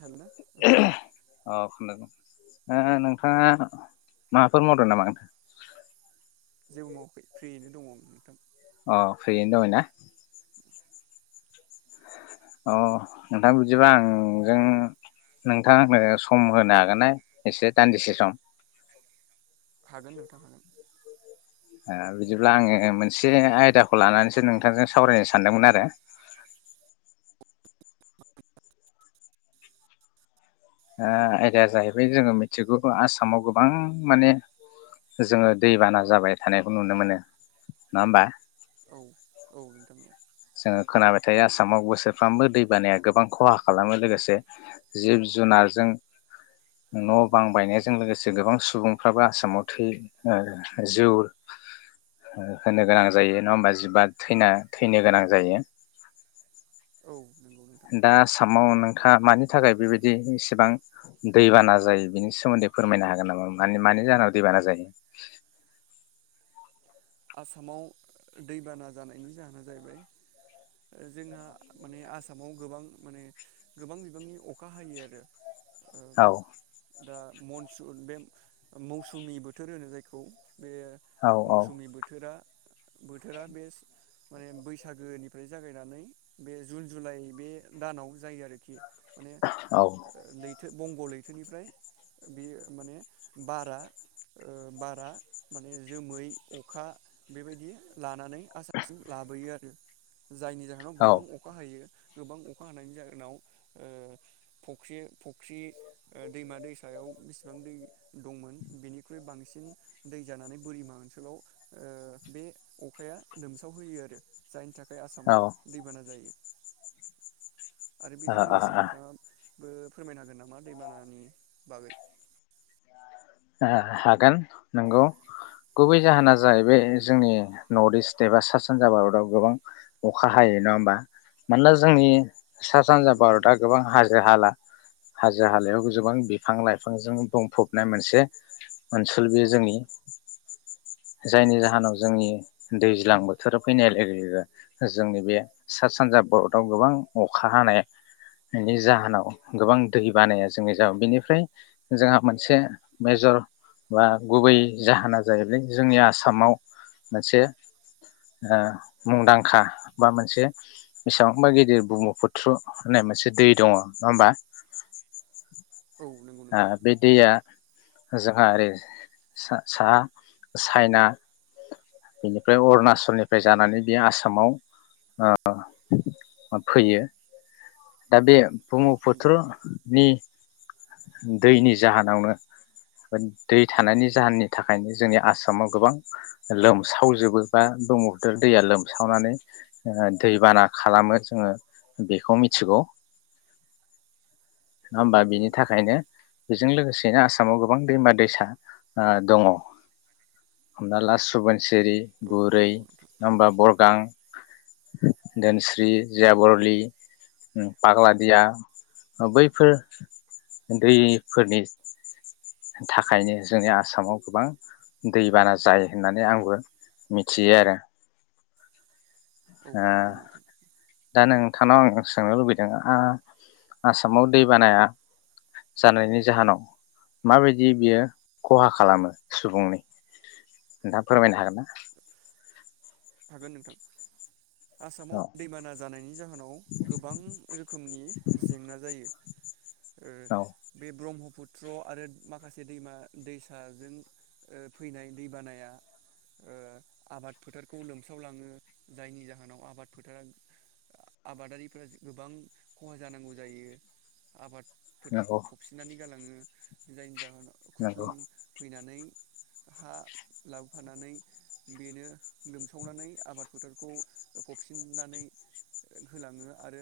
Helena मद अ खोनादों ओ नोंथाङा माफोर मावदं नामा जेबो मावाखै फ्रियैनो दङ नोंथां अ फ्रियैनो दंना अ नोंथां बिदिबा आं जों नोंथाङा आंनो सम होनो हागोन ना एसे दान्दिसे सम हागोन नोंथां हागोन बिदिब्ला आङो मोनसे आयदाखौ लानानैसो नोंथांजों सावरायनो सानदोंमोन आरो आयदाया जाहैबाय जोङो मिथिगौ आसामाव गोबां माने जोङो दैबाना जाबाय थानायखौ नुनो मोनो नङा होमबा औ औ नोंथांन जोङो खोनाबाय थायो आसामाव बोसोरफ्रामबो दै बानाया गोबां खहा खालामो लोगोसे जिब- जुनारजों न' बां बायनायजों लोगोसे गोबां सुबुंफ्राबो आसामाव थै ओ जौ ओ होनो गोनां जायो नङा होमबा जिबा थैना थैनो गोनां जायो औ नोंथां दा आसामाव नोंथाङ मानि थाखाय बेबायदि इसेबां दैबाना जायो बिनि सोमोन्दै फोरमायनो हागोन नामा माने मानि जाहोनाव दैबाना जायो आसामाव दैबाना जानायनि जाहोना जाहैबाय जोंहा माने आसाम आसामाव गोबां माने गोबां बिबांनि अखा हायो आरो ओ औ दा मनसुन बे मौसुमि बोथोर होनो जायखौ बे औ औ मौसुमि बोथोरा बोथोरा बे माने बैसागोनिफ्राय जागायनानै बे जुन जुलाइ बे दानाव जायो आरोखि। माने औ ओ लै बंग' लैथोनिफ्राय बेयो माने बारा ओ बारा माने जोमै अखा बेबायदि लानानै आसामसिम लाबोयो आरो जायनि जाहोनाव गोबां अखा हायो। गोबां अखा हानायनि जाहोनाव ओ फख्रि फख्रि ओ दैमा दैसायाव बिसिबां दै दंमोन बेनिख्रुइ बांसिन दै जानानै बोरिमा ओनसोलाव ओ बे अखाया लोमसाव होयो आरो जायनि थाखाय औ आसामाव दैबाना जायो। आरो आ बेजों आ लोगोसे आ नोंथाङा बो फोरमायनो हागोन नामा दैबानानि बागै। ओ हागोन नंगौ गुबै जाहोना जाहैबाय जोंनि नर्थ इस्ट एबा सा सानजा भारताव गोबां अखा हायो नङा होमबा मानोना जोंनि सा औ सानजा नंगौ भारतआ नोंथां गोबां हाजो हाला हाजो हालायाव गोबां बिफां लाइफांजों बुंफबनाय मोनसे ओनसोल बेयो जोंनि जायनि जाहोनाव जोंनि दैज्लां बोथोराव फैनाय लोगो लोगो जोंनि बे सा सानजा भारतआव गोबां अखा हानायनि जाहोनाव गोबां दै बानाया जोंनि बेनिफ्राय जोंहा मोनसे मेजर बा गुबै जाहोना जाहैबाय जोंनि आसामाव मोनसे मुंदांखा बा मोनसे बेसेबांबा गिदिर ब्रम्हफुथ्रु होननाय मोनसे दै दङ नङा होमबा। औ नंगौ ओ नोंथां बे दैया जोंहा ओरै सा-साहा चाइना बेनिफ्राय अरुणाचलनिफ्राय जानानै बे आसामाव फैयो। दा बे औ नंगौ ब्रम्हफुथ्र नोंथां नि दैनि जाहोनावनो दै थानायनि जाहोननि थाखायनो जोंनि आसामाव गोबां लोमसावजोबो बा ब्रह्मपुत्र दैया लोमसावनानै ओ दै बाना खालामो जोङो बेखौ मिथिगौ। नङा औ होमबा नंगौ बेनि नोंथां थाखायनो बेजों लोगोसेनो आसामाव गोबां दैमा दैसा ओ दङ। हमना ला सुबाय सिरि औ बुरै नंगौ नोंथां नङा होमबा बरगां धोनस्रि जियाबरलि पाग्लादिया बैफोर दैफोरनि थाखायनो जोंनि आसामाव गोबां दैबाना जायो होननानै आंबो मिथियो आरो। औ नंगौ नोंथां थांनाव आं सोंनो लुबैदों आसामाव दै बानाया जानायनि जाहोनाव माबायदि बियो खहा खालामो सुबुंनि नोंथाङा फोरमायनो हागोन ना? हागोन नोंथां। आसामाव औ दैबाना जानायनि जाहोनाव गोबां रोखोमनि जेंना जायो। ओ बे ब्रह्मपुत त्र आरो माखासे दैमा दैसाजों ओ फैनाय दैबानाया ओ आबाद फोथार खौ लोमस्रावलाङो जायनि जाहोनाव आबाद फोथारा आबादारिफ्रा गोबां खहा जानांगौ जायो। आबाद फोथारखौ नंगौ फबसिननानै गालाङो। जायनि जाहोनाव नंगौ खुख्लुं फैनानै। हा लाबोफानानै बेनो लोमसावनानै आबाद फोथारखौ फबफिननानै होलाङो आरो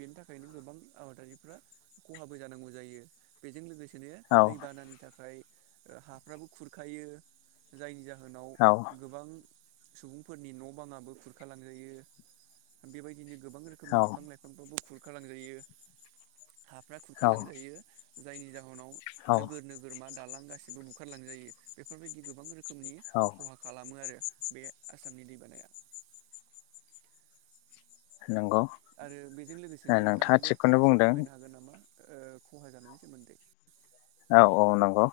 बेनि थाखायनो गोबां आबादारिफ्रा खहाबो जानांगौ जायो बेजों लोगोसे बिदिनो औ दैबानानि थाखाय ओ हाफ्राबो खुरखायो जायनि जाहोन जाहोनाव गोबां सुबुंफोरनि न' बाङाबो खुरखा लांजायो बेबायदिनो गोबां औ रोखोमनि बिफां लाइफांफोरखौबो खु खालामजायो। हाफ्रा खुरखा औ लांजायो। जायनि जाहोनाव नोगोर नोगोर मा दालां गासिबो बुखारलांजायो बेफोरबायदि गोबां रो रोखोमनि औ खहा खालामो आरो। बे आसामनि दैबानाया। नंगौ आरो बेजों लोगोसेनो नोंथाङा नोंथाङाबो थिगखौनो फंनैसो बुंदों फोरमायनो हागोन नामा? ओ खहा जानायनि सोमोन्दै। औ औ नंगौ।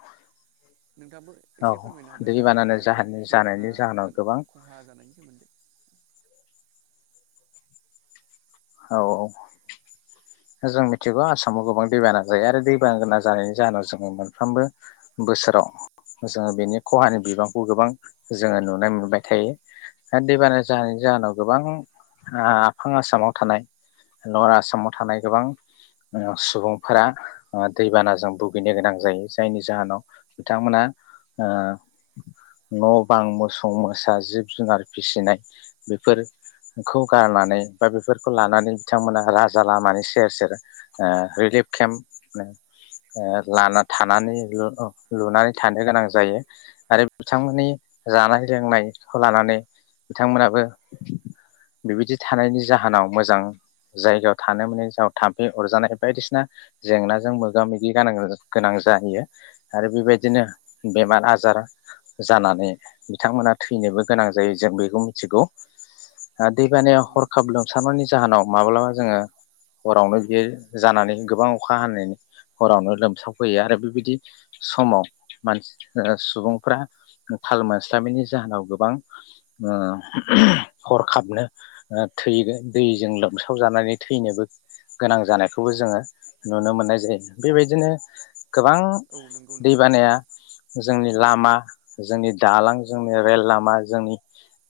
नोंथाङाबो औ एसे फोरमायनो हागोन दा दैबानानो ओ जाहोननि दैबाना जानायनि जाहोनाव जा गोबां खहा जानायनि। सोमोन्दै। औ औ जों मिथिगौ आसामाव गोबां दैबाना जायो आरो दैबाना जानायनि जाहोनाव जोङो मोनफ्रोमबो बोसोराव जोङो बेनि खहानि बिबांखौ गोबां जोङो नुनो मोनबाय थायो आरो दैबाना जानायनि जाहोनाव गोबां आफां आसामाव थानाय लवार आसामाव थानाय गोबां सुबुंफोरा ओ दैबानाजों भुगैनो गोनां जायो जायनि जाहोनाव बिथांमोना ओ न' बां मोसौ मोसा जिब जुनार फिसिनाय बेफोरखौ गारनानै बा बे फोरखौ लानानै बिथांमोना राजा लामानि सेर सेर ओ रिलिफ केम्प ओ लाना थानानै लुनानै थानो गोनां जायो आरो बिथांमोननि जानाय लोंनायखौ लानानै बिथांमोनाबो बिबायदि थानायनि जाहोनाव मोजां जायगायाव थानो मोननि जाहोनाव थाम्फै अरजानाय बायदिसिना जेंनाजों मोगा मोगि गानो गोनां जायो आरो बेबायदिनो बेमार आजार जानानै बिथांमोना थैनोबो गोनां जायो जों बेखौ मिथिगौ। ओ औ दैबानाया हर नंगौ खाब नोंथां लोमसावनायनि जाहोनाव माब्लाबा जोङो हरावनो बियो जानानै गोबां अखा हानायनि हरावनो लोमसावफैयो आरो बेबायदि समाव मानसि ओ सुबुंफ्रा थाल मोनस्लाबैनि जाहोनाव गोबां ओ‌ हरखाबनो ओ थै दैजों लोमसावजानानै थैनोबो गोनां जानायखौबो जोङो नुनो मोननाय जायो बेबायदिनो गोबां औ नंगौ दै नोंथां बानाया जोंनि लामा जोंनि दालां जोंनि रेल लामा जोंनि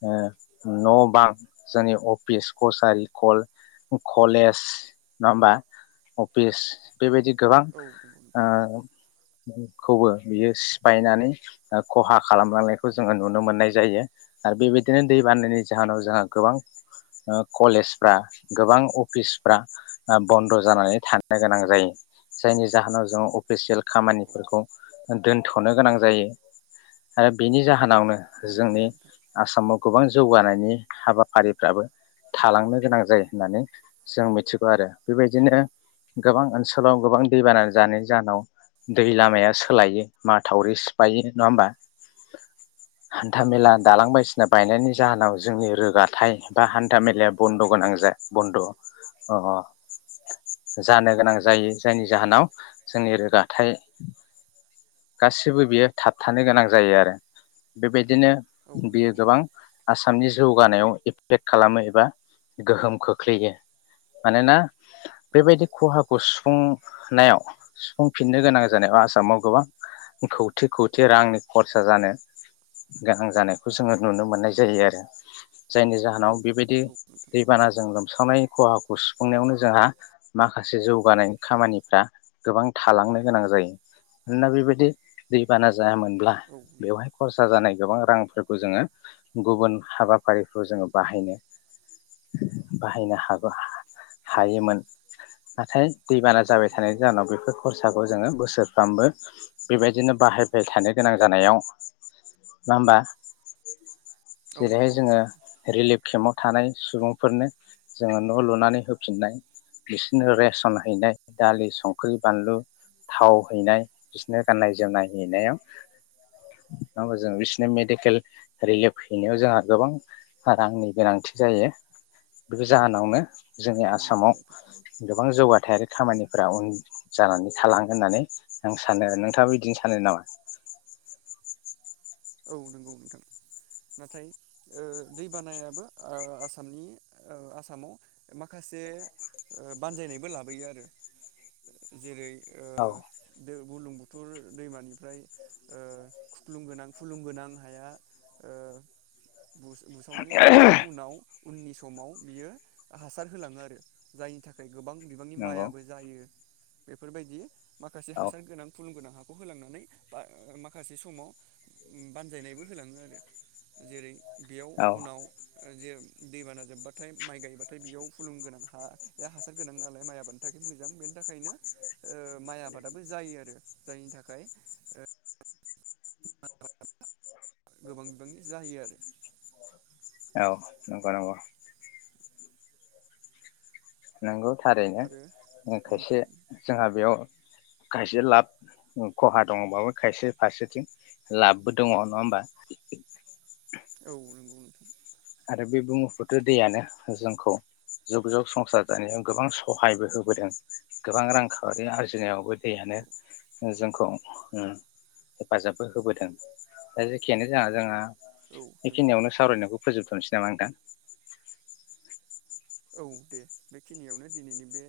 ओ न' बां जोंनि अ फिस कसारि कल कलेज नङा होमबा अफिस बेबायदि गोबां औ नंगौ नोंथां ओ खौबो बियो सिफायनानै खहा खालामलांनायखौ जोङो नुनो मोननाय जायो आरो बेबायदिनो दै बाननायनि जाहोनाव जोंहा गोबां ओ कलेजफ्रा ओ गोबां अफिसफ्रा बन्द' जानानै थानो गोनां जायो जायनि जाहोनाव जों अफिसियेल औ खामानिफोरखौ दोनथ'नो गोनां जायो आरो बिनि जा होनावनो औ नंगौ जोंनि नोंथां आसामाव गोबां जौगानायनि हाबाफारि। फ्राबो थालांनो गोनां जायो होननानै जों मिथिगौ आरो बेबायदिनो गोबां ओनसोलाव गोबां दैबाना जानाय जाहोनाव दै लामाया सोलायो माथावरि सिफायो नङा होमबा। औ हान्था मेला नंगौ नोंथां दालां बायसिना बायनायनि। जाहोनाव जोंनि रोगाथाइ। बा हान्था मेलाया बन्द' गोनां जा बन्द' अ जानो गोनां जायो जायनि जाहोनाव जोंनि रोगाथाइ गासिबो बियो थाबथानो गोनां जायो आरो बेबायदि दिनो औ बियो नंगौ गोबां नोंथां आसामनि जौगानायाव एब फेक खालामो एबा गोहोम खोख्लैयो मानोना औ बेबायदि खहाखौ सुफुं सुनायाव सुफुंफिननो गोनां जानायाव आसामाव गोबां खौथि खौथि रांनि खरसा जानो गोनां जानायखौ जोङो नुनो मोननाय जायो आरो। जायनि जाहोनाव औ बेबायदि नंगौ नोंथां दैबानाजों लोमसावनाय खहाखौ सुफुंनायावनो जोंहा माखासे जौगानायनि खामानिफ्रा गोबां थालांनो गोनां जायो। मानोना बेबायदि दैबाना जायामोन ब्ला औ नंगौ बेवहाय खरस सा जानाय गोबां रांफोरखौ जोङो गुबुन हाबाफारिफ्राव जोङो बाहायनो बाहायनो हागो हा औ हायोमोन। नाथाय दैबाना औ जाबाय नंगौ थानायनि नोंथां जाहोनाव बेफोर खरसाखौ जोङो बोसोरफ्रामबो बेबायदिनो बाहायबाय थानो गोनां जानायाव नङा होमबा? औ जेरैहाय नोंगौ जोङो नोंथां। रिलिफ केम्पाव थानाय सुबुंफोरनो जोङो न' लुनानै होफिननाय बिसोरनो रेसन हैनाय दालि, संख्रि, बानलु, थाव हैनाय बिसोरनो गाननाय जोमनाय हैनायाव नङा होमबा जों बिसोरनो मेडिकेल रिलिफ हैनायाव जोंहा गोबां बा रांनि गोनांथि जायो बे जाहोनावनो जोंनि औ नंगौ आसामाव नोंथां गोबां जौगाथायारि खामानिफोरा उन जानानै थालाङो होननानै आं सानो आरो नोंथाङाबो बिदिनो सानो नामा? औ नंगौ नोंथां नाथाय ओ दै बानायाबो ओ आसामनि ओ आसामाव माखासे बानजायनायबो लाबोयो आरो जेरै औ। बुलुं बुथुर दैमानिफ्राय ओ खुख्लुं गोनां फुलुंगोनां हाया ओ बुस-बुसावनानै गालांनायनि उनाव उननि समाव बियो हासार होलाङो आरो जायनि थाखाय गोबां बिबांनि नंगौ माइआबो जायो। बेफोरबायदि माखासे औ हासार गोनां फुलुंगोनां हा। खौ होलांनानै बा माखासे समाव बानजायनायबो होलाङो आरो जेरै बेयाव औ उनाव जे दैबाना जोब्बाथाय माइ गायबाथाय बेयाव फुलुं गोनां हा हासार गोनां नालाय माइ आबादनि थाखाय मोजां बेनि थाखायनो ओह माइ आबादाबो जायो आरो जायनि थाखाय ओह गोबां बिबांनि जाहैयो आरो। औ नंगौ नंगौ। नोंगौ। थारैनो आरो ओ नों खायसे जोंहा बेयाव खायसे लाब खहा दङबाबो खायसे फारसेथिं लाबबो दङ नङा ओमबा औ नंगौ ओ। आरो बे बुमुफुथ्रु दैयानो जोंखौ जुग जुग संसार जानायाव गोबां सहायबो होबोदों गोबां रांखावरि आरजिनायावबो औ दैयानो जोंखौ ओ हेफाजाबबो होबोदों दा जेखियानो जा जोंहा औ नंगौ नोंथां बेखिनियावनो सावरायनायखौ फोजोबथ'नोसै नामा नोंथां? औ दे बेखिनियावनो दिनैनि बे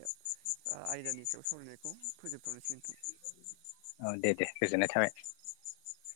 आयदानि सायाव सावरायनायखौ फोजोबथनोसै नोंथां। औ दे दे गोजोननाय थाबाय।